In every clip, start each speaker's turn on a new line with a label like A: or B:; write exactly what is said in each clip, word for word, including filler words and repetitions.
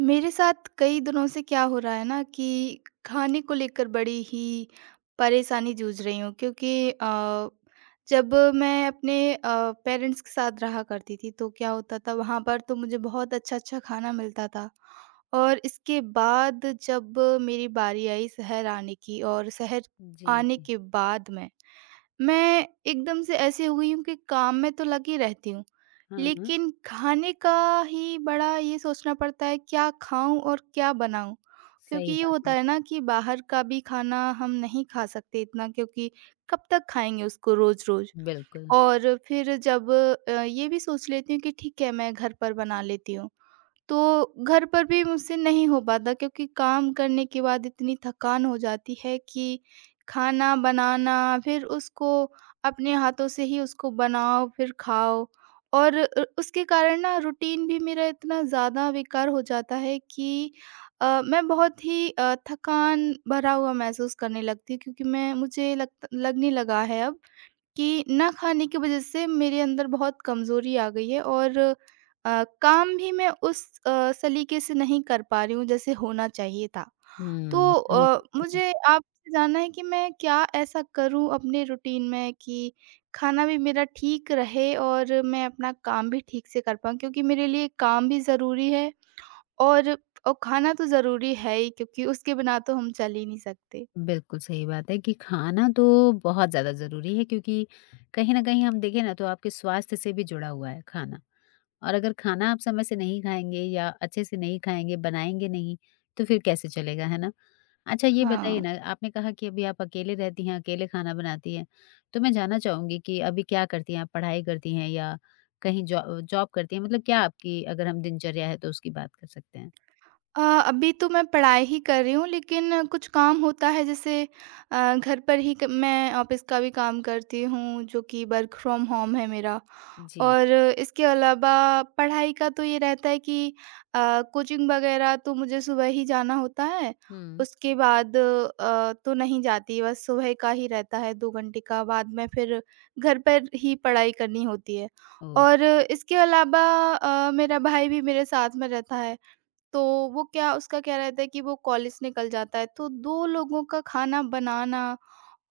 A: मेरे साथ कई दिनों से क्या हो रहा है ना कि खाने को लेकर बड़ी ही परेशानी जूझ रही हूँ, क्योंकि अ, जब मैं अपने पेरेंट्स के साथ रहा करती थी तो क्या होता था, वहाँ पर तो मुझे बहुत अच्छा अच्छा खाना मिलता था। और इसके बाद जब मेरी बारी आई शहर आने की, और शहर
B: जी,
A: आने के बाद में मैं एकदम से ऐसी हो गई हूँ कि काम में तो लगी रहती हूँ,
B: हाँ, हाँ,
A: लेकिन खाने का ही बड़ा ये सोचना पड़ता है, क्या खाऊँ और क्या बनाऊँ? क्योंकि
B: सही
A: ये
B: बात
A: होता
B: है,
A: है ना कि बाहर का भी खाना हम नहीं खा सकते इतना, क्योंकि कब तक खाएँगे उसको रोज़-रोज़।
B: बिल्कुल।
A: और फिर जब अ, ये भी सोच लेती हूँ कि ठीक है, मैं घर पर बना लेती हूँ। तो घर पर भी मुझसे नहीं हो पाता, क्योंकि काम करने के बाद इतनी थकान हो जाती है कि खाना बनाना, फिर उसको अपने हाथों से ही उसको बनाओ, फिर खाओ। और अ, उसके कारण ना रूटीन भी मेरा इतना ज़्यादा बेकार हो जाता है कि अ, मैं बहुत ही अ, थकान भरा हुआ महसूस करने लगती हूँ, क्योंकि मैं मुझे लग लगने लगा है अब कि ना खाने की वज़ह से मेरे अंदर बहुत कमज़ोरी आ गई है। और अ, काम भी मैं उस अ, सलीके से नहीं कर पा रही हूँ जैसे होना चाहिए था। तो
B: हुँ, समझ
A: अ,
B: सकती हूँ।
A: मुझे आपसे जानना है कि मैं क्या ऐसा करूँ अपने रूटीन में कि खाना भी मेरा ठीक रहे और मैं अपना काम भी ठीक से कर पाऊँ? क्योंकि मेरे लिए काम भी ज़रूरी है, और और खाना तो ज़रूरी है ही, क्योंकि उसके बिना तो हम चल ही नहीं सकते।
B: बिल्कुल सही बात है कि खाना तो बहुत ज़्यादा ज़रूरी है क्योंकि कहीं न कहीं हम देखें ना तो आपके स्वास्थ्य से भी जुड़ा हुआ है खाना। और अगर खाना आप समय से नहीं खाएँगे या अच्छे से नहीं खाएँगे, बनाएँगे नहीं, तो फिर कैसे चलेगा, है ना? अच्छा ये बताइए
A: हाँ।
B: ना, आपने कहा कि अभी आप अकेले रहती हैं, अकेले खाना बनाती हैं, तो मैं जानना चाहूँगी कि अभी क्या करती हैं आप? पढ़ाई करती हैं या कहीं जॉ जॉब करती हैं? मतलब क्या आपकी अगर हम दिनचर्या है तो उसकी बात कर सकते हैं?
A: अ, अभी तो मैं पढ़ाई ही कर रही हूँ, लेकिन कुछ काम होता है, जैसे अ, घर पर ही क मैं ऑफ़िस का भी काम करती हूँ, जो कि वर्क फ्रॉम होम है मेरा।
B: जी।
A: और इसके अलावा पढ़ाई का तो ये रहता है कि अ, कोचिंग वग़ैरह तो मुझे सुबह ही जाना होता है।
B: हुँ।
A: उसके बाद अ, तो नहीं जाती, बस सुबह का ही रहता है, दो घंटे का, बाद में फिर घर पर ही पढ़ाई करनी होती है।
B: ओह!
A: और इसके अलावा अ, मेरा भाई भी मेरे साथ में रहता है। तो वो क्या उसका क्या रहता है कि वो कॉलेज निकल जाता है, तो दो लोगों का खाना बनाना,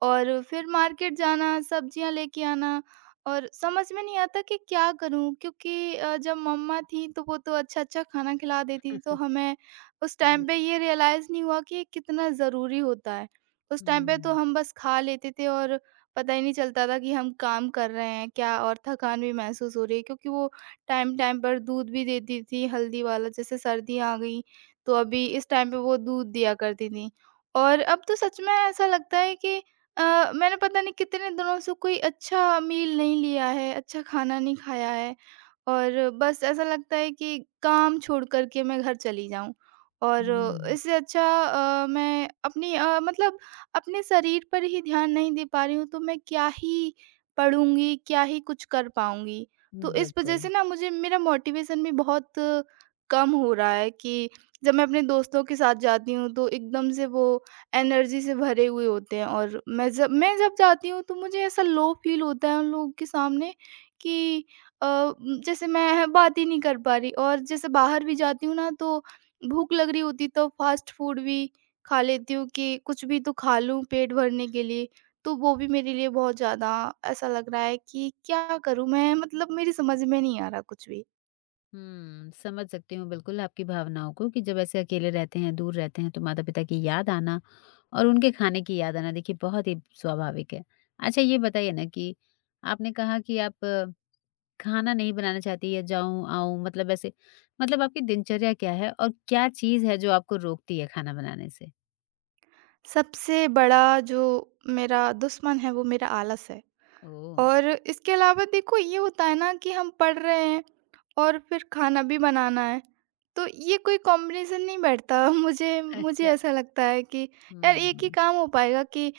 A: और फिर मार्केट जाना, सब्जियाँ लेके आना, और समझ में नहीं आता कि क्या करूँ? क्योंकि अ, जब मम्मा थीं तो वो तो अच्छा-अच्छा खाना खिला देती थीं, तो हमें उस
B: जी।
A: टाइम पे ये रियलाइज़ नहीं हुआ कि ये कितना ज़रूरी होता है। उस
B: हुँ,
A: टाइम पे तो
B: हुँ,
A: हम बस खा लेते थे और पता ही नहीं चलता था कि हम काम कर रहे हैं क्या, और थकान भी महसूस हो रही है, क्योंकि वो टाइम-टाइम पर दूध भी देती थीं, हल्दी वाला। जैसे सर्दियाँ आ गईं, तो अभी इस टाइम पे वो दूध दिया करती थीं। और अब तो सच में ऐसा लगता है कि अ, मैंने पता नहीं कितने दिनों से कोई अच्छा मील नहीं लिया है, अच्छा खाना नहीं खाया है। और बस ऐसा लगता है कि काम छोड़ कर के मैं घर चली जाऊँ। और
B: हुँ।
A: इससे अच्छा अ, मैं अपनी अ, मतलब अपने शरीर पर ही ध्यान नहीं दे पा रही हूँ, तो मैं क्या ही पढ़ूँगी, क्या ही कुछ कर पाऊँगी। तो
B: हुँ,
A: इस वज़ह से
B: बिल्कुल।
A: ना मुझे मेरा मोटिवेशन भी बहुत कम हो रहा है कि जब मैं अपने दोस्तों के साथ जाती हूँ, तो एकदम से वो एनर्जी से भरे हुए होते हैं, और मैं जब मैं जब जाती हूँ तो मुझे ऐसा लो फील होता है उन लोगों के सामने कि अ, म, जैसे मैं बात ही नहीं कर पा रही। और जैसे बाहर भी जाती हूँ ना, तो भूख लग रही होती तो फास्ट फूड भी खा लेती हूँ कि कुछ भी तो खा लूँ पेट भरने के लिए। तो वो भी मेरे लिए बहुत ज़्यादा, ऐसा लग रहा है कि क्या करूँ मैं, मतलब मेरी समझ में नहीं आ रहा कुछ भी।
B: हुँ, समझ सकती हूँ बिल्कुल आपकी भावनाओं को कि जब ऐसे अकेले रहते हैं, दूर रहते हैं तो माता-पिता की याद आना और उनके खाने की याद आना देखिए बहुत ही स्वाभाविक है। अच्छा ये बताइए ना कि आपने कहा कि आप अ, खाना नहीं बनाना चाहती या जाऊँ, आऊँ मतलब ऐसे मतलब आपकी दिनचर्या क्या है और क्या चीज़ है जो आपको रोकती है खाना बनाने से?
A: सबसे बड़ा जो मेरा दुश्मन है, वो मेरा आलस है।
B: ओह!
A: और इसके अलावा देखो, ये होता है ना कि हम पढ़ रहे हैं और फिर खाना भी बनाना है, तो ये कोई कॉम्बिनेशन नहीं बैठता। मुझे मुझे
B: अच्छा।
A: ऐसा लगता है कि यार, एक ही
B: हुँ,
A: काम हो पाएगा कि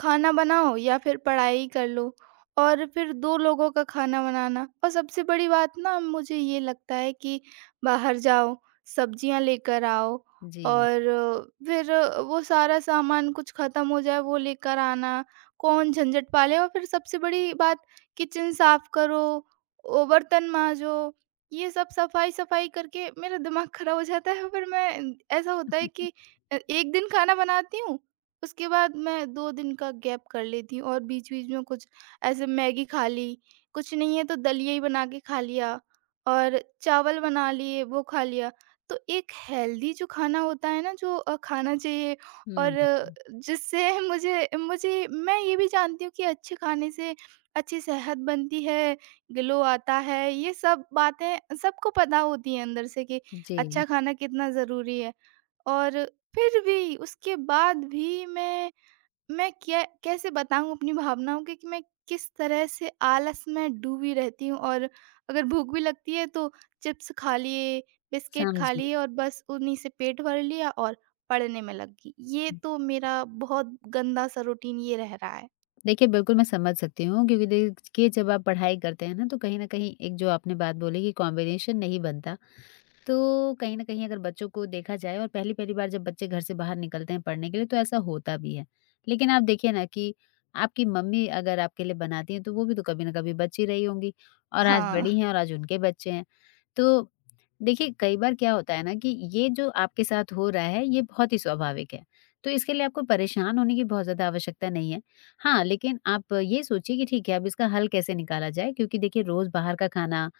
A: खाना बनाओ या फिर पढ़ाई कर लो। और फिर दो लोगों का खाना बनाना, और सबसे बड़ी बात ना मुझे ये लगता है कि बाहर जाओ, सब्जियाँ लेकर आओ,
B: जी।
A: और फिर वो सारा सामान कुछ ख़त्म हो जाए वो लेकर आना, कौन झंझट पाले। और फिर सबसे बड़ी बात, किचन साफ करो, ओ बर्तन माँजो, ये सब सफाई-सफाई करके मेरा दिमाग खराब हो जाता है। फिर मैं ऐसा होता है कि अ, एक दिन खाना बनाती हूँ, उसके बाद मैं दो दिन का गैप कर लेती हूँ। और बीच-बीच में कुछ ऐसे मैगी खा ली, कुछ नहीं है तो दलिया ही बना के खा लिया, और चावल बना लिए, वो खा लिया। तो एक हेल्दी जो खाना होता है ना, जो अ, खाना चाहिए,
B: हुँ,
A: और जिससे मुझे मुझे मैं ये भी जानती हूँ कि अच्छे खाने से अच्छी सेहत बनती है, ग्लो आता है। ये सब बातें सबको पता होती हैं अंदर से कि
B: जी,
A: अच्छा खाना कितना ज़रूरी है। और फिर भी उसके बाद भी मैं मैं क्या, कैसे बताऊँ अपनी भावनाओं के कि मैं किस तरह से आलस में डूबी रहती हूँ, और अगर भूख भी लगती है तो चिप्स खा लिए, बिस्किट खा
B: समझी।
A: लिए, और बस उन्हीं से पेट भर लिया और पढ़ने में लग गई। ये तो मेरा बहुत गंदा-सा रूटीन ये रह रहा है।
B: देखिए, बिल्कुल मैं समझ सकती हूँ क्योंकि देखिए जब आप पढ़ाई करते हैं ना तो कहीं न कहीं एक जो आपने बात बोली कि कॉम्बिनेशन नहीं बनता, तो कहीं न कहीं अगर बच्चों को देखा जाए और पहली-पहली बार जब बच्चे घर से बाहर निकलते हैं पढ़ने के लिए तो ऐसा होता भी है। लेकिन आप देखिए ना कि आपकी मम्मी अगर आपके लिए बनाती हैं तो वो भी तो कभी न कभी बच्ची रही होंगी और आज
A: हाँ,
B: बड़ी हैं और आज उनके बच्चे हैं। तो देखिए कई बार क्या होता है ना कि ये जो आपके साथ हो रहा है ये बहुत ही स्वाभाविक है। तो इसके लिए आपको परेशान होने की बहुत ज़्यादा आवश्यकता नहीं है। हाँ, लेकिन आप ये सोचिए कि ठीक है, अब इसका हल कैसे निकाला जाए, क्योंकि देखिए रोज़ बाहर का खाना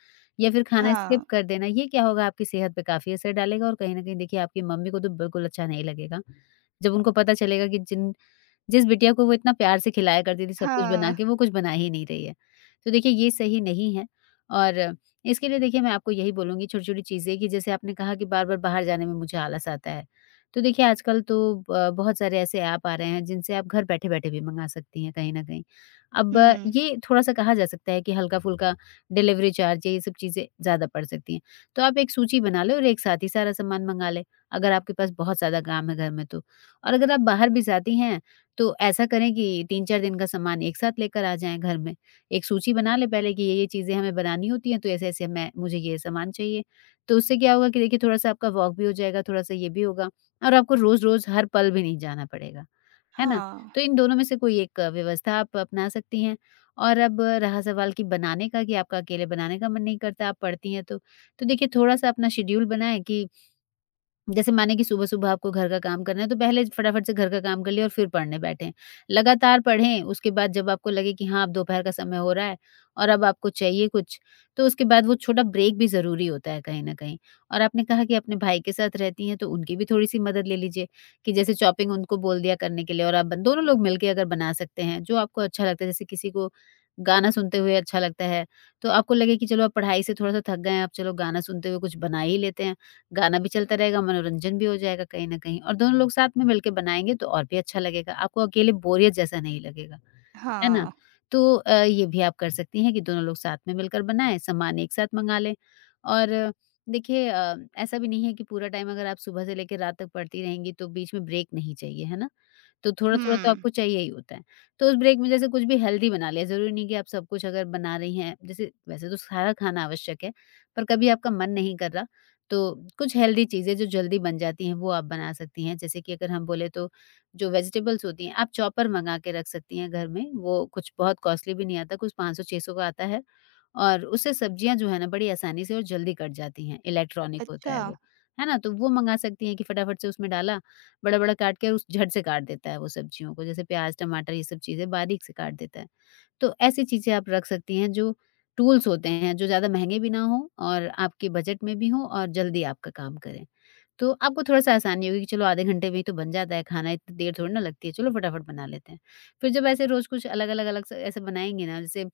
B: या फिर खाना स्किप
A: हाँ,
B: कर देना, ये क्या होगा, आपकी सेहत पे काफ़ी असर डालेगा और कहीं न कहीं देखिए आपकी मम्मी को तो बिल्कुल अच्छा नहीं लगेगा। जब उनको पता चलेगा कि जिन जिस बिटिया को वो इतना प्यार से खिलाया करती थी, सब कुछ
A: हाँ,
B: बना के, वो कुछ बना ही नहीं रही है। तो देखिए ये सही नहीं है। और इसके लिए देखिए मैं आपको यही बोलूँगी, छोटी-छोटी चीज़ें, कि जैसे आपने कहा कि बार-बार बाहर जाने में मुझे आलस आता है। तो देखिए आजकल तो ब बहुत सारे ऐसे ऐप आ रहे हैं जिनसे आप घर बैठे-बैठे भी मँगा सकती हैं कहीं न कहीं। अब अ,
A: हुँ,
B: ये थोड़ा-सा कहा जा सकता है कि हल्का-फुल्का डिलीवरी चार्ज या ये सब चीज़ें ज़्यादा पड़ सकती हैं। तो आप एक सूची बना लें और एक साथ ही सारा सामान मँगा लें, अगर आपके पास बहुत ज़्यादा काम है घर में तो। और अगर आप बाहर भी जाती हैं तो ऐसा करें कि तीन चार दिन का सामान एक साथ लेकर आ जाएँ घर में। एक सूची बना लें पहले कि ये-ये चीज़ें हमें बनानी होती हैं, तो ऐसे-ऐसे मैं मुझे ये सामान चाहिए। तो उससे क्या होगा कि देखिए थोड़ा-सा आपका वॉक भी हो जाएगा, थोड़ा-सा ये भी होगा और आपको रोज़-रोज़ हर पल भी नहीं जाना पड़ेगा। है ना?
A: हाँ,
B: तो इन दोनों में से कोई एक अ, व्यवस्था आप अपना सकती हैं। और अब अ, रहा सवाल कि बनाने का, कि आपका अकेले बनाने का मन नहीं करता, आप पढ़ती हैं तो। तो देखिए थोड़ा-सा अपना शेड्यूल बनाएँ कि जैसे माने कि सुबह-सुबह आपको घर का काम करना है, तो पहले फटाफट से घर का काम कर लिया और फिर पढ़ने बैठे। लगातार पढ़ें, उसके बाद जब आपको लगे कि हाँ, अब दोपहर का समय हो रहा है और अब आपको चाहिए कुछ, तो उसके बाद वो छोटा ब्रेक भी ज़रूरी होता है कहीं न कहीं। और आपने कहा कि अपने भाई के साथ रहती हैं, तो उनकी भी थोड़ी-सी मदद ले लीजिए कि जैसे चॉपिंग उनको बोल दिया करने के लिए और आप बन दोनों लोग मिलके अगर बना सकते हैं, जो आपको अच्छा लगता है। जैसे किसी को गाना सुनते हुए अच्छा लगता है, तो आपको लगे कि चलो अब पढ़ाई से थोड़ा-सा थक गए हैं, अब चलो गाना सुनते हुए कुछ बना ही लेते हैं। गाना भी चलता रहेगा, मनोरंजन भी हो जाएगा कहीं न कहीं और दोनों लोग साथ में मिलके बनाएँगे तो और भी अच्छा लगेगा। आपको अकेले बोरियत जैसा नहीं लगेगा। है ना?
A: हाँ,
B: तो अ, ये भी आप कर सकती हैं कि दोनों लोग साथ में मिलकर बनाएँ, सामान एक साथ मँगा लें और अ, देखिए, अ, ऐसा भी नहीं है कि पूरा टाइम अगर आप सुबह से लेकर रात तक पढ़ती रहेंगी तो बीच में ब्रेक नहीं चाहिए, है ना? तो थोड़ा-थोड़ा तो
A: हुँ,
B: आपको चाहिए ही होता है। तो उस ब्रेक में जैसे कुछ भी हेल्दी बना लिया, ज़रूरी नहीं कि आप सब कुछ अगर बना रही हैं जैसे वैसे तो सारा खाना आवश्यक है, पर कभी आपका मन नहीं कर रहा, तो कुछ हेल्दी चीज़ें जो जल्दी बन जाती हैं वो आप बना सकती हैं। जैसे कि अगर हम बोले तो जो वेजिटेबल्स होती हैं, आप चॉपर मँगा के रख सकती हैं घर में, वो कुछ बहुत कॉस्टली भी नहीं आता, कुछ पाँच सौ छह सौ का आता है और उससे सब्जियाँ जो है ना बड़ी आसानी से और जल्दी कट जाती हैं, इलेक्ट्रॉनिक होता
A: अच्छा,
B: है वो, है ना? तो वो मँगा सकती हैं कि फटाफट से उसमें डाला, बड़ा-बड़ा काट के और उस झट से काट देता है वो सब्जियों को, जैसे प्याज़, टमाटर, ये सब चीज़ें बारीक से काट देता है। तो ऐसी चीज़ें आप रख सकती हैं, जो टूल्स होते हैं जो ज़्यादा महँगे भी ना हों और आपके बजट में भी हों और जल्दी आपका काम करें। तो आपको थोड़ा-सा आसानी होगी कि चलो आधे घंटे में ही तो बन जाता है खाना, इतनी देर थोड़ी ना लगती है, चलो फटाफट बना लेते हैं। फिर जब ऐसे रोज़ कुछ अलग-अलग अलग अलग से ऐसे बनाएँगे ना, जैसे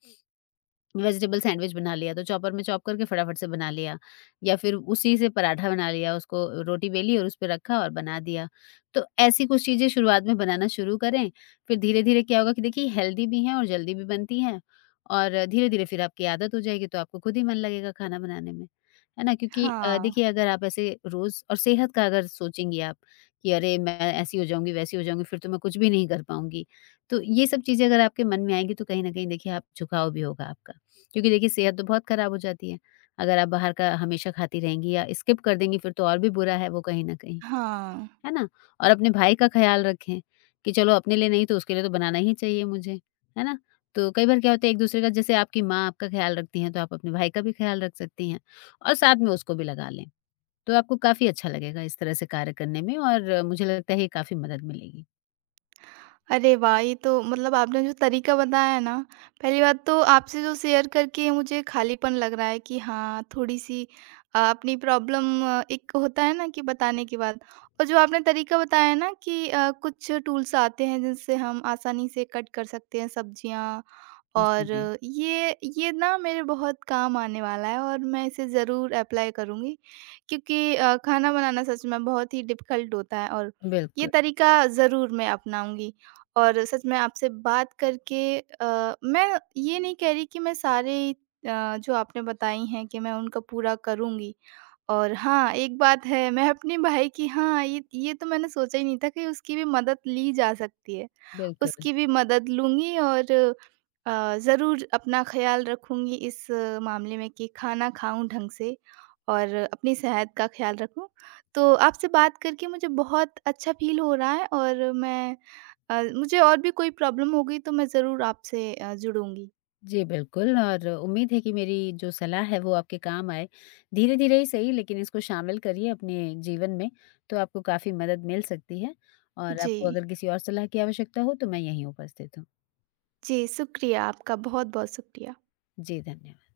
B: वेजिटेबल सैंडविच बना लिया तो चॉपर में चॉप करके फटाफट से बना लिया या फिर उसी से पराठा बना लिया, उसको रोटी बेली और उस पे रखा और बना दिया। तो ऐसी कुछ चीज़ें शुरुआत में बनाना शुरू करें, फिर धीरे-धीरे क्या होगा कि देखिए हेल्दी भी हैं और जल्दी भी बनती हैं और धीरे-धीरे फिर आपकी आदत हो जाएगी तो आपको खुद ही मन लगेगा खाना बनाने में। है ना? क्योंकि अ,
A: हाँ,
B: देखिए अगर आप ऐसे रोज़ और सेहत का अगर सोचेंगी आप कि अरे! मैं ऐसी हो जाऊँगी, वैसी हो जाऊँगी, फिर तो मैं कुछ भी नहीं कर पाऊँगी। तो ये सब चीज़ें अगर आपके मन में आएँगी तो कहीं न कहीं देखिए आप झुकाव भी होगा आपका। क्योंकि देखिए सेहत तो बहुत खराब हो जाती है। अगर आप बाहर का हमेशा खाती रहेंगी या स्किप कर देंगी, फिर तो और भी बुरा है वो कहीं न कहीं,
A: हाँ।
B: है ना? और अपने भाई का ख़्याल रखें कि चलो अपने लिए नहीं तो उसके लिए तो बनाना ही चाहिए मुझे, है ना? तो कई बार क्या होता है, एक-दूसरे का, जैसे आपकी माँ आपका ख़्याल रखती हैं तो आप अपने भाई का भी ख़्याल रख सकती हैं और साथ में उसको भी लगा लें। तो आपको काफ़ी अच्छा लगेगा इस तरह से कार्य करने में और मुझे लगता है ये काफ़ी मदद मिलेगी।
A: अरे वाह! ये तो, मतलब आपने जो तरीका बताया है ना, पहली बात तो आपसे जो शेयर करके मुझे खालीपन लग रहा है कि हाँ, थोड़ी-सी अ, अपनी प्रॉब्लम, एक होता है ना कि बताने के बाद। और जो आपने तरीका बताया है ना कि अ, कुछ टूल्स आते हैं जिनसे हम आसानी से कट कर सकते हैं सब्जियाँ, और
B: जी,
A: ये ये ना मेरे बहुत काम आने वाला है, और मैं इसे ज़रूर अप्लाई करूँगी, क्योंकि अ, खाना बनाना सच में बहुत ही डिफ़िकल्ट होता है। और ये
B: बिल्कुल,
A: तरीका ज़रूर मैं अपनाऊँगी। और सच में आपसे बात करके अ, मैं ये नहीं कह रही कि मैं सारे अ, जो आपने बताई हैं कि मैं उनका पूरा करूँगी। और हाँ, एक बात है, मैं अपने भाई की, हाँ, ये ये तो मैंने सोचा ही नहीं था कि उसकी भी मदद ली जा सकती है।
B: बिल्कुल।
A: उसकी भी मदद लूँगी, और अ, ज़रूर अपना ख़्याल रखूँगी, इस मामले में कि खाना खाऊँ ढंग से, और अपनी सेहत का ख़्याल रखूँ। तो आपसे बात करके मुझे बहुत अच्छा फ़ील हो रहा है, और मैं अ, मुझे और भी कोई प्रॉब्लम होगी तो मैं ज़रूर आपसे अ, जुड़ूँगी।
B: जी, बिल्कुल, और उम्मीद है कि मेरी जो सलाह है वो आपके काम आए। धीरे-धीरे ही सही लेकिन इसको शामिल करिए अपने जीवन में, तो आपको काफ़ी मदद मिल सकती है और
A: जी।
B: आपको अगर किसी और सलाह की आवश्यकता हो तो मैं यहीं उपस्थित हूँ।
A: जी, शुक्रिया आपका, बहुत-बहुत शुक्रिया।
B: जी, धन्यवाद।